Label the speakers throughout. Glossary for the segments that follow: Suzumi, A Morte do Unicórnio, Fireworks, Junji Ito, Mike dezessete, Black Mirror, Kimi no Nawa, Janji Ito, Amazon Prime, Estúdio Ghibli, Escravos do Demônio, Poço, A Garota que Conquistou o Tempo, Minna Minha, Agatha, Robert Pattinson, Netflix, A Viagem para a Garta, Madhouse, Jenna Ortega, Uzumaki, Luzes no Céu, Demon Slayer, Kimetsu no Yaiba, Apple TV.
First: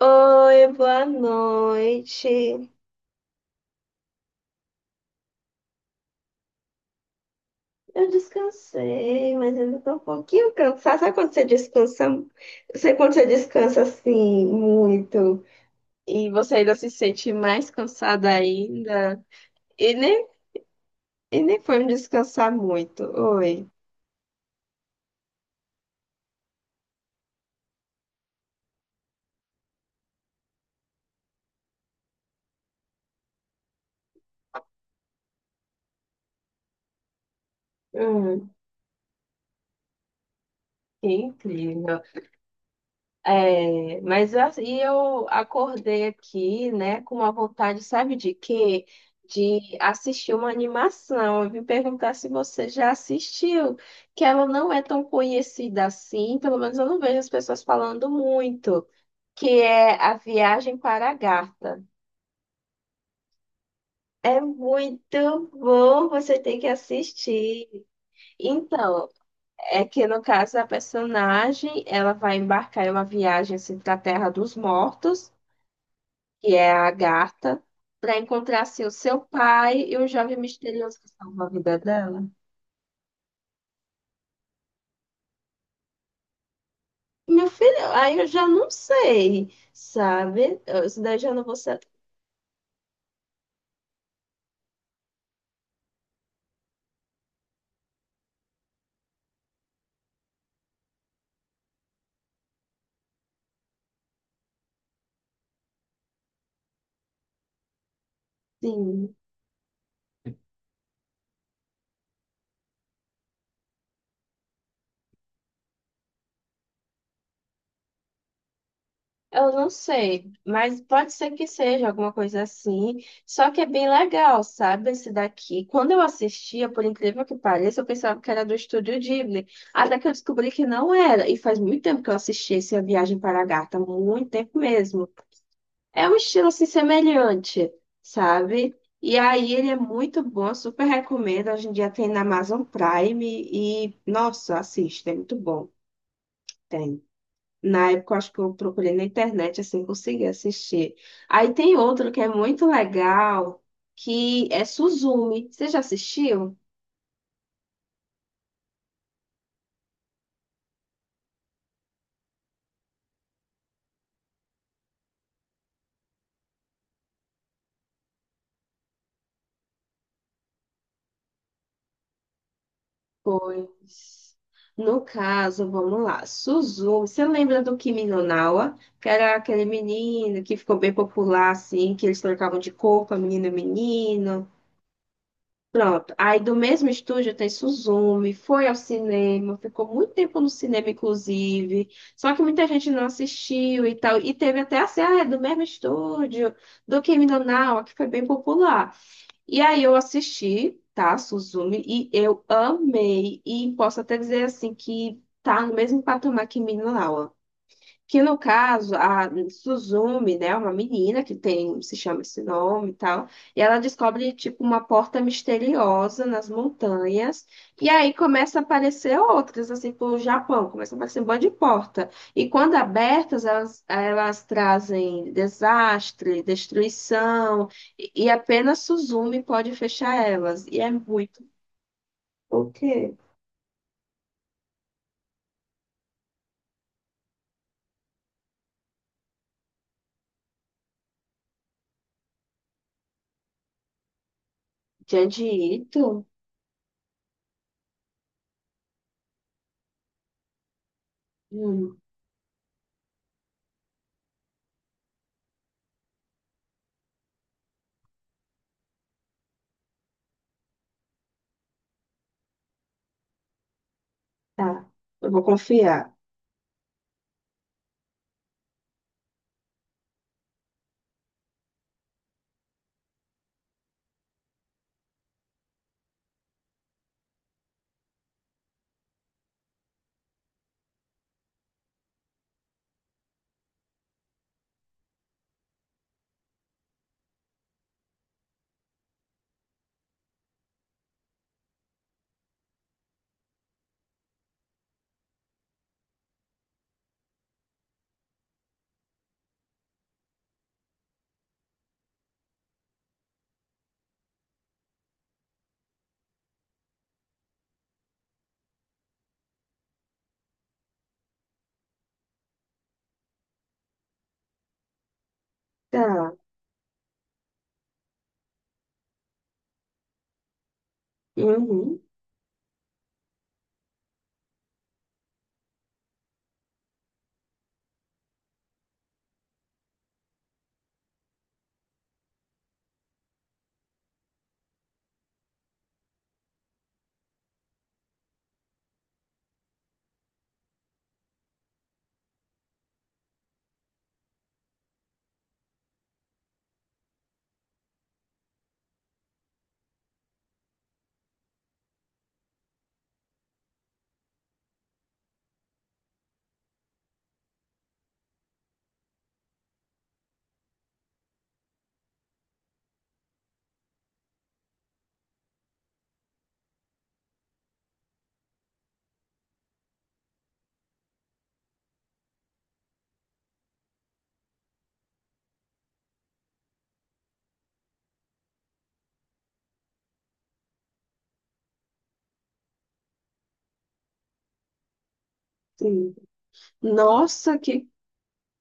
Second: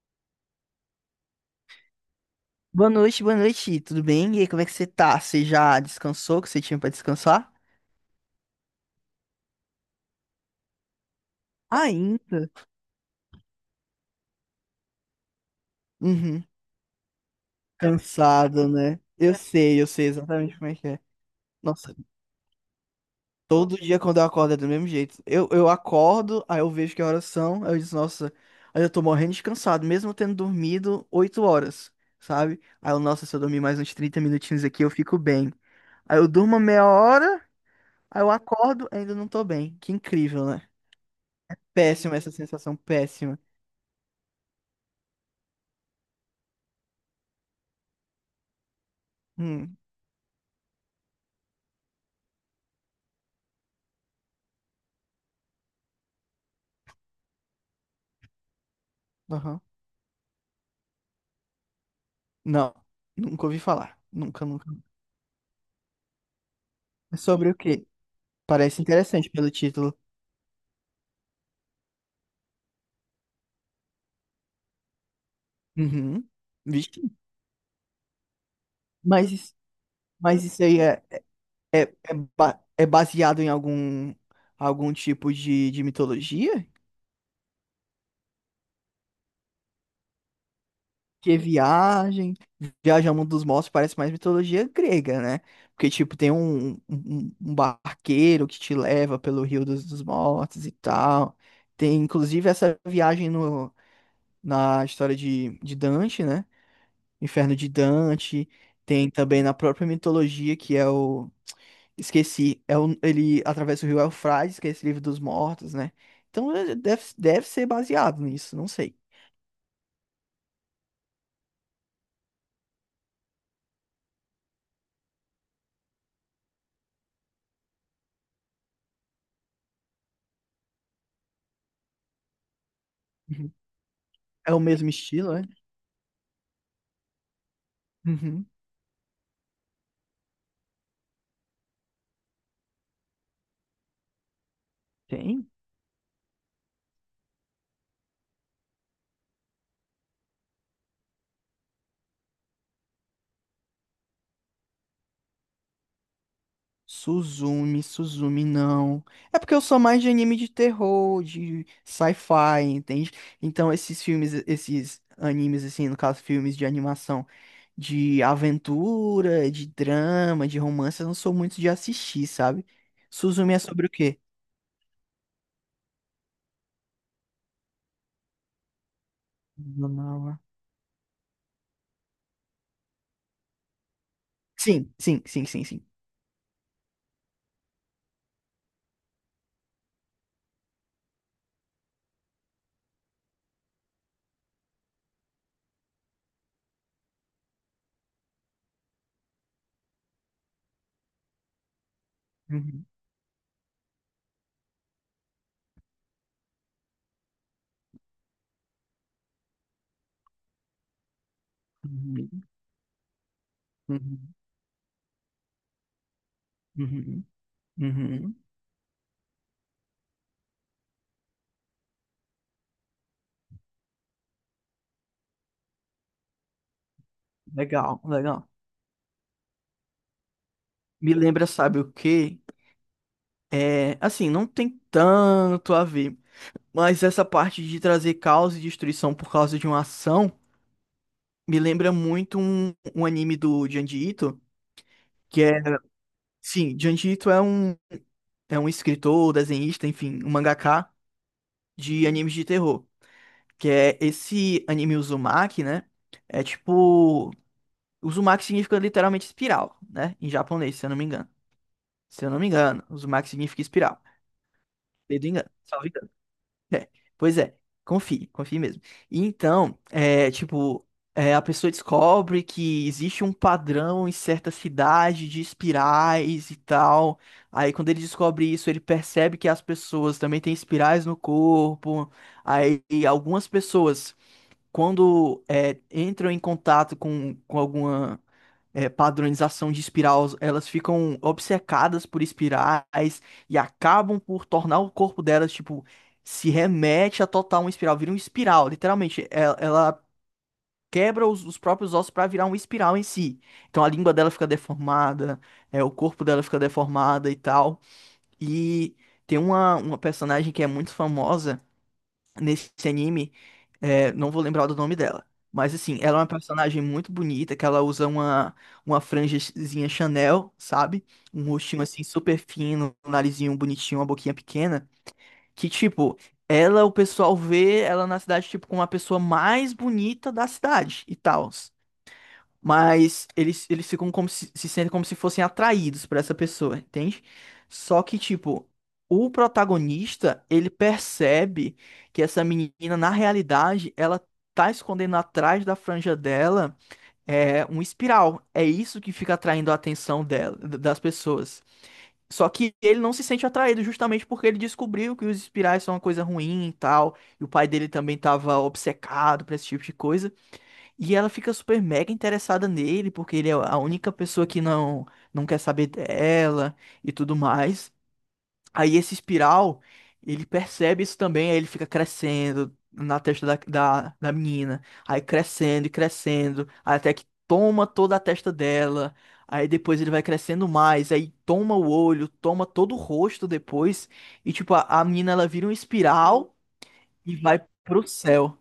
Speaker 1: Oi, boa noite.
Speaker 2: Boa noite, tudo bem? E aí, como é que você tá? Você já descansou, que você tinha pra descansar?
Speaker 1: Eu descansei, mas ainda tô um pouquinho cansada. Sabe quando você descansa?
Speaker 2: Ainda?
Speaker 1: Sabe quando você descansa assim, muito, e
Speaker 2: Uhum.
Speaker 1: você ainda se sente mais cansada
Speaker 2: Cansado, né?
Speaker 1: ainda?
Speaker 2: Eu
Speaker 1: E
Speaker 2: sei
Speaker 1: nem,
Speaker 2: exatamente como é que é.
Speaker 1: e nem foi me
Speaker 2: Nossa,
Speaker 1: descansar muito. Oi.
Speaker 2: todo dia quando eu acordo é do mesmo jeito. Eu acordo, aí eu vejo que horas são, aí eu disse, nossa, aí eu tô morrendo de cansado, mesmo tendo dormido 8 horas, sabe? Aí eu, nossa, se eu dormir mais uns 30 minutinhos aqui, eu fico bem. Aí eu durmo meia hora, aí eu
Speaker 1: Hum,
Speaker 2: acordo, ainda não tô bem. Que incrível, né?
Speaker 1: que incrível.
Speaker 2: Péssima essa sensação, péssima.
Speaker 1: É, e eu acordei aqui, né, com uma vontade, sabe de quê? De
Speaker 2: Hum.
Speaker 1: assistir uma animação. Eu vim perguntar se você já assistiu, que ela não é tão conhecida assim, pelo menos eu não vejo as pessoas falando muito, que
Speaker 2: Aham.
Speaker 1: é A Viagem para a Garta.
Speaker 2: Não, nunca ouvi falar.
Speaker 1: É
Speaker 2: Nunca, nunca.
Speaker 1: muito bom, você tem que
Speaker 2: É sobre o
Speaker 1: assistir.
Speaker 2: quê? Parece
Speaker 1: Então,
Speaker 2: interessante pelo
Speaker 1: é
Speaker 2: título.
Speaker 1: que no caso a personagem, ela vai embarcar em uma viagem assim, para a Terra dos Mortos,
Speaker 2: Uhum.
Speaker 1: que é a
Speaker 2: Vixe.
Speaker 1: Agatha, para encontrar assim, o seu
Speaker 2: Mas, isso-
Speaker 1: pai e o jovem
Speaker 2: mas isso aí
Speaker 1: misterioso que salva a vida
Speaker 2: é, é,
Speaker 1: dela.
Speaker 2: é baseado em algum tipo de mitologia?
Speaker 1: Meu filho, aí eu já não sei, sabe? Eu- isso daí já
Speaker 2: Que
Speaker 1: não vou ser
Speaker 2: viagem, Viagem ao mundo dos mortos parece mais mitologia grega, né? Porque, tipo, tem um barqueiro que te leva pelo Rio dos Mortos e tal. Tem, inclusive, essa viagem no, na história de Dante, né? Inferno de Dante, tem
Speaker 1: assim.
Speaker 2: também na própria mitologia que é o esqueci, é o... ele atravessa o rio Eufrates, que é esse livro dos mortos, né? Então é- deve ser baseado nisso, não sei.
Speaker 1: Eu não sei, mas pode ser que seja alguma coisa assim. Só que é bem legal, sabe? Esse daqui. Quando eu assistia, por incrível que pareça, eu pensava que era do Estúdio Ghibli. Até que eu descobri que não era. E faz muito tempo que eu assisti esse A Viagem para a
Speaker 2: Uhum.
Speaker 1: Gata, muito
Speaker 2: É
Speaker 1: tempo
Speaker 2: o mesmo
Speaker 1: mesmo.
Speaker 2: estilo, é?
Speaker 1: É um estilo assim semelhante,
Speaker 2: Uhum.
Speaker 1: sabe? E aí ele é muito bom, super recomendo. Hoje em dia tem na Amazon Prime e, nossa, assiste, é muito
Speaker 2: Tem.
Speaker 1: bom. Tem. Na época, eu acho que eu procurei na internet, assim, consegui assistir. Aí tem outro que é muito legal, que é Suzumi. Você já assistiu?
Speaker 2: Suzumi, Suzumi, não. É porque eu sou mais de anime de terror, de sci-fi, entende? Então esses filmes, esses animes, assim, no caso, filmes de animação de aventura, de drama, de romance, eu não sou muito de assistir, sabe? Suzumi é sobre o quê?
Speaker 1: Pois, no caso, vamos lá. Suzumi, você lembra do Kimi no Nawa? Que era aquele
Speaker 2: Nonawa.
Speaker 1: menino que ficou bem popular, assim, que eles trocavam de corpo, menino e menino.
Speaker 2: Sim, sim, sim, sim, sim.
Speaker 1: Pronto. Aí do mesmo estúdio tem Suzumi, foi ao cinema, ficou muito tempo no cinema, inclusive. Só que muita gente não assistiu e tal. E teve até assim, ah, é do mesmo estúdio, do Kimi no Nawa, que foi bem popular. E aí eu assisti, tá, Suzumi, e eu
Speaker 2: Uhum,
Speaker 1: amei. E posso até dizer assim que tá no mesmo patamar que Minna Minha, que no caso, a Suzumi, né, uma menina que tem, se chama esse
Speaker 2: uhum,
Speaker 1: nome e tal, e ela descobre,
Speaker 2: uhum,
Speaker 1: tipo, uma porta misteriosa nas
Speaker 2: uhum,
Speaker 1: montanhas, e aí
Speaker 2: uhum.
Speaker 1: começa a aparecer outras, assim, pro Japão, começa a aparecer um monte de porta. E quando abertas, elas trazem desastre, destruição,
Speaker 2: Legal,
Speaker 1: e
Speaker 2: legal.
Speaker 1: apenas Suzumi pode fechar elas. E é
Speaker 2: Me
Speaker 1: muito.
Speaker 2: lembra, sabe o quê?
Speaker 1: O quê?
Speaker 2: É, assim, não tem tanto a ver, mas essa parte de trazer caos e destruição por causa de uma ação me lembra muito um anime do Junji Ito, que
Speaker 1: Janji
Speaker 2: é,
Speaker 1: Ito?
Speaker 2: sim, Junji Ito é um escritor, desenhista, enfim, um mangaka
Speaker 1: Hum,
Speaker 2: de animes de terror. Que é esse anime Uzumaki, né? É tipo. Uzumaki significa literalmente espiral, né? Em japonês, se eu não me engano. Se eu não me engano, Uzumaki significa espiral.
Speaker 1: tá.
Speaker 2: Dedo
Speaker 1: Eu vou
Speaker 2: engano, salvo.
Speaker 1: confiar.
Speaker 2: É, pois é, confie, confie mesmo. E então, é, tipo, é, a pessoa descobre que existe um padrão em certa cidade de espirais e tal. Aí, quando ele descobre isso, ele percebe que as pessoas também têm espirais no corpo. Aí, e algumas pessoas, quando é, entram em contato com alguma é, padronização de espiral, elas ficam obcecadas por espirais e acabam por tornar o corpo delas, tipo, se remete a total uma espiral, vira uma espiral, literalmente. Ela quebra os próprios ossos para virar uma espiral em si. Então a língua dela fica deformada, é, o corpo dela fica deformada e tal. E tem uma personagem que é muito famosa nesse anime é, não vou lembrar do nome dela. Mas assim, ela é uma
Speaker 1: Tá.
Speaker 2: personagem muito bonita, que ela usa uma franjazinha Chanel, sabe? Um rostinho
Speaker 1: Uhum.
Speaker 2: assim super fino, um narizinho bonitinho, uma boquinha pequena. Que tipo, o pessoal vê ela na cidade, tipo, como a pessoa mais bonita da cidade e tal. Mas eles ficam como se sentem como se fossem atraídos por essa pessoa, entende? Só que, tipo, o protagonista, ele percebe que essa menina, na realidade, ela tá escondendo atrás da franja dela é, um espiral. É isso que fica atraindo a atenção dela, das pessoas. Só que ele não se sente atraído justamente porque ele descobriu que os espirais são uma coisa ruim e tal, e o pai dele também tava obcecado por esse tipo de coisa. E ela fica super mega interessada nele, porque ele é a única pessoa que não quer saber dela e tudo mais. Aí esse espiral, ele percebe isso também, aí ele fica crescendo na testa da menina. Aí crescendo e crescendo, até que toma toda a testa dela. Aí depois ele vai crescendo mais, aí toma o olho, toma todo o rosto depois. E tipo, a menina ela vira um
Speaker 1: Sim.
Speaker 2: espiral e
Speaker 1: Nossa,
Speaker 2: vai pro céu.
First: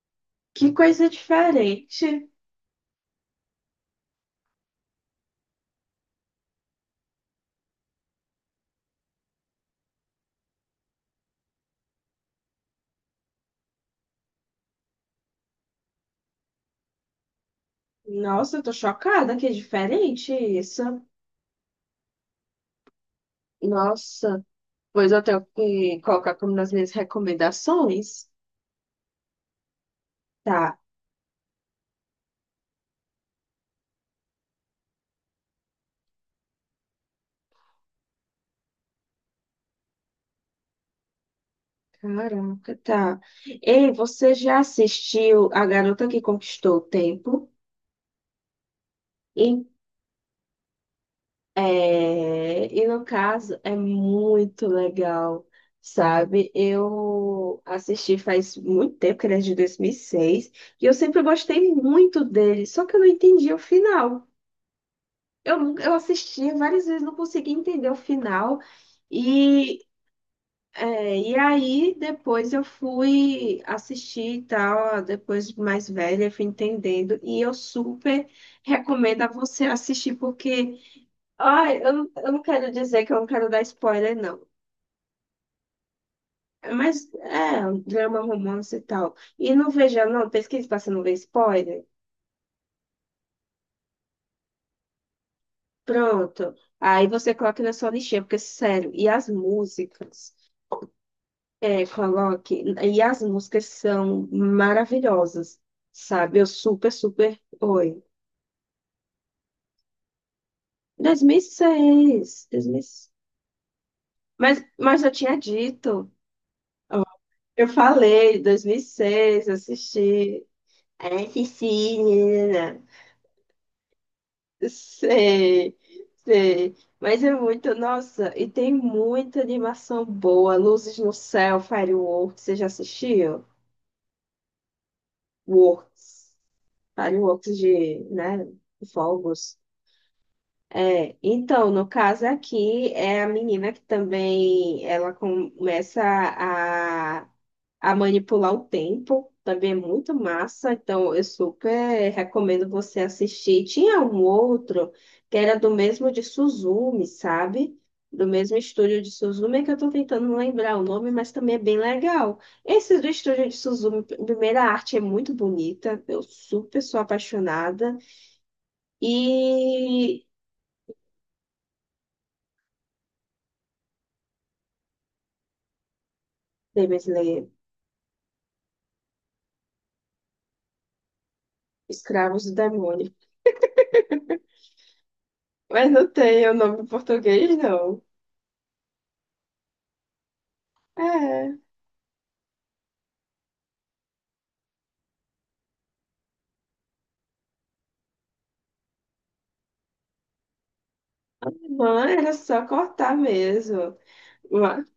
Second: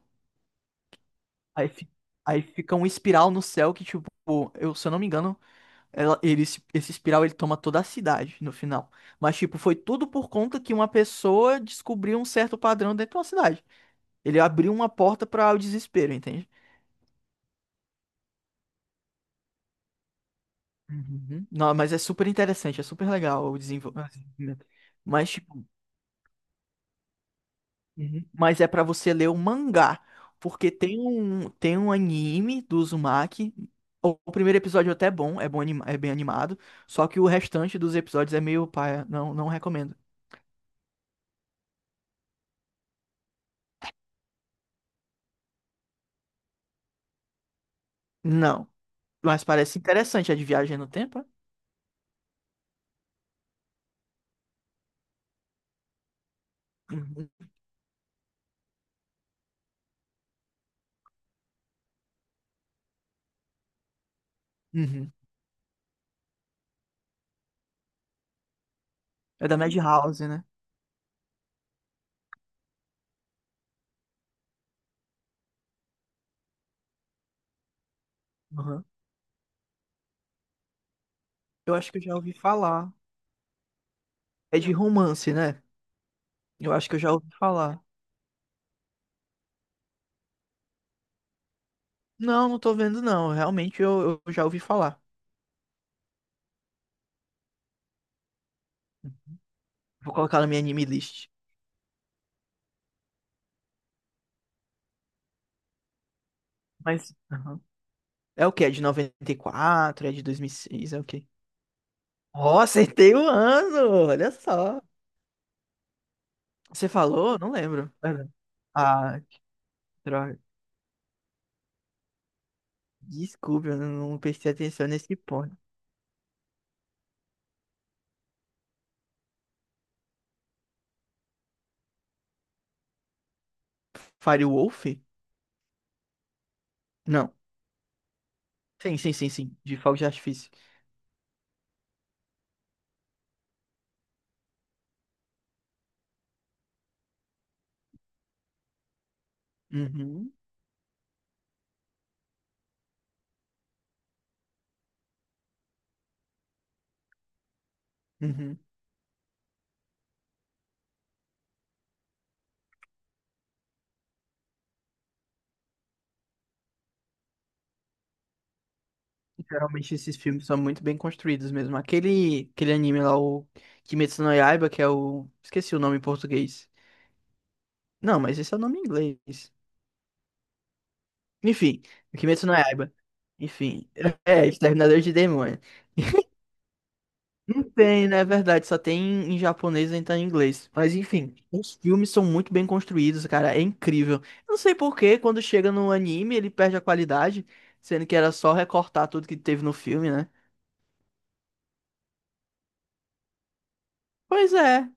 Speaker 1: que coisa
Speaker 2: Aí, fi-
Speaker 1: diferente.
Speaker 2: aí fica um espiral no céu que, tipo, eu, se eu não me engano, ela, ele, se- esse espiral ele toma toda a cidade no final. Mas, tipo, foi tudo por conta que uma pessoa descobriu um certo padrão dentro de uma cidade. Ele abriu uma porta para o desespero, entende?
Speaker 1: Nossa, eu tô chocada que é diferente isso.
Speaker 2: Uhum. Não, mas é super interessante, é super legal o o
Speaker 1: Nossa,
Speaker 2: desenvolvimento.
Speaker 1: pois eu
Speaker 2: Mas,
Speaker 1: tenho
Speaker 2: tipo,
Speaker 1: que colocar como nas minhas
Speaker 2: uhum.
Speaker 1: recomendações.
Speaker 2: Mas é pra você ler o mangá, porque
Speaker 1: Tá,
Speaker 2: tem um anime do Uzumaki. O primeiro episódio até é bom, é bom, é bem animado, só que o restante dos episódios é meio paia, não recomendo.
Speaker 1: caraca, tá. Ei, você já assistiu A Garota que Conquistou o Tempo?
Speaker 2: Não, mas parece interessante, é de viagem no tempo, é?
Speaker 1: É, e no caso é muito legal, sabe?
Speaker 2: Uhum.
Speaker 1: Eu assisti faz muito tempo, que ele é de 2006, e seis, e eu sempre gostei muito dele, só que eu não entendi o final.
Speaker 2: Uhum.
Speaker 1: Eu, nunca- eu assistia várias vezes, não conseguia entender o final,
Speaker 2: É da
Speaker 1: e,
Speaker 2: Madhouse, né?
Speaker 1: e aí depois eu fui assistir e tal, depois de mais velha, eu fui entendendo, e eu super
Speaker 2: Uhum.
Speaker 1: recomendo a você assistir, porque.
Speaker 2: Eu
Speaker 1: Ai,
Speaker 2: acho que eu já
Speaker 1: eu
Speaker 2: ouvi
Speaker 1: não quero
Speaker 2: falar.
Speaker 1: dizer que eu não quero dar spoiler, não.
Speaker 2: É de romance, né?
Speaker 1: É,
Speaker 2: Eu acho
Speaker 1: mas
Speaker 2: que eu já ouvi
Speaker 1: é um
Speaker 2: falar.
Speaker 1: drama, romance e tal. E não veja, não, pesquise pra você não ver spoiler.
Speaker 2: Não, não tô vendo não, realmente eu já ouvi falar.
Speaker 1: Pronto. Aí você coloca na sua lixeira porque, sério, e as
Speaker 2: Vou
Speaker 1: músicas?
Speaker 2: colocar na minha anime list.
Speaker 1: É, coloque. E as músicas são maravilhosas, sabe? Eu super,
Speaker 2: Mas,
Speaker 1: super.
Speaker 2: aham.
Speaker 1: Oi.
Speaker 2: É o quê? É de 94, é de 2006, é o quê?
Speaker 1: 2006,
Speaker 2: Ó,
Speaker 1: 2006.
Speaker 2: acertei o ano! Olha só.
Speaker 1: Mas eu tinha dito.
Speaker 2: Você
Speaker 1: Ó,
Speaker 2: falou? Não
Speaker 1: eu
Speaker 2: lembro. Pera.
Speaker 1: falei, dois mil e
Speaker 2: Ah, que
Speaker 1: seis,
Speaker 2: droga.
Speaker 1: assisti. Assisti, né?
Speaker 2: Desculpe, eu não prestei atenção nesse ponto.
Speaker 1: Sei, sei. Mas é muito, nossa, e tem muita animação boa. Luzes no Céu, Fireworks, você já assistiu?
Speaker 2: Firewolf?
Speaker 1: Works,
Speaker 2: Não.
Speaker 1: Fireworks de, né,
Speaker 2: Sim, sim, sim, sim.
Speaker 1: fogos.
Speaker 2: De fogos de artifício.
Speaker 1: É, então, no caso aqui, é a menina que também, ela começa a a manipular o tempo. Também é muito
Speaker 2: Uhum,
Speaker 1: massa, então eu super recomendo você assistir. Tinha um outro que era do mesmo de Suzumi, sabe? Do mesmo
Speaker 2: uhum.
Speaker 1: estúdio de Suzumi, é que eu tô tentando lembrar o nome, mas também é bem legal. Esse do estúdio de Suzumi, primeira arte é muito bonita, eu super sou apaixonada.
Speaker 2: Geralmente esses
Speaker 1: E.
Speaker 2: filmes são muito bem construídos mesmo. Aquele anime lá, o Kimetsu no Yaiba, que é o... Esqueci o nome em português.
Speaker 1: Demon Slayer,
Speaker 2: Não, mas esse é o nome em inglês. Enfim,
Speaker 1: Escravos
Speaker 2: Kimetsu no
Speaker 1: do
Speaker 2: Yaiba.
Speaker 1: Demônio.
Speaker 2: Enfim, é, Exterminador de demônios.
Speaker 1: Mas não tem o nome em português,
Speaker 2: Não
Speaker 1: não.
Speaker 2: tem, né? É verdade, só tem em japonês e então em inglês. Mas enfim,
Speaker 1: É.
Speaker 2: os filmes são muito bem construídos, cara, é incrível. Eu não sei por que quando chega no anime ele perde a qualidade, sendo que era só recortar tudo que teve no filme, né?
Speaker 1: Não, era só cortar mesmo.
Speaker 2: Pois
Speaker 1: Mas
Speaker 2: é,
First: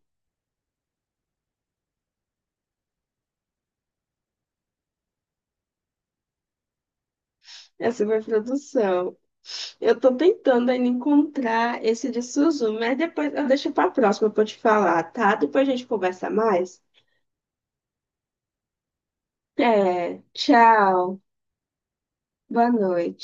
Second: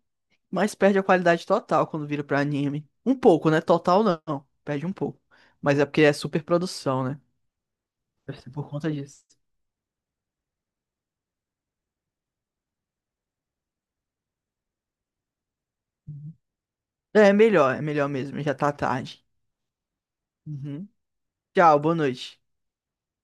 Speaker 2: mas perde a qualidade total quando vira pra anime. Um pouco, né? Total não, perde um pouco. Mas é porque é super produção, né?
Speaker 1: essa foi a
Speaker 2: Deve ser por conta
Speaker 1: produção.
Speaker 2: disso.
Speaker 1: Eu tô tentando ainda encontrar esse de Suzu, mas depois eu deixo pra próxima pra eu te falar, tá? Depois a gente conversa mais.
Speaker 2: É melhor mesmo, já tá tarde.
Speaker 1: É,
Speaker 2: Uhum.
Speaker 1: tchau.
Speaker 2: Tchau, boa noite.
Speaker 1: Boa noite.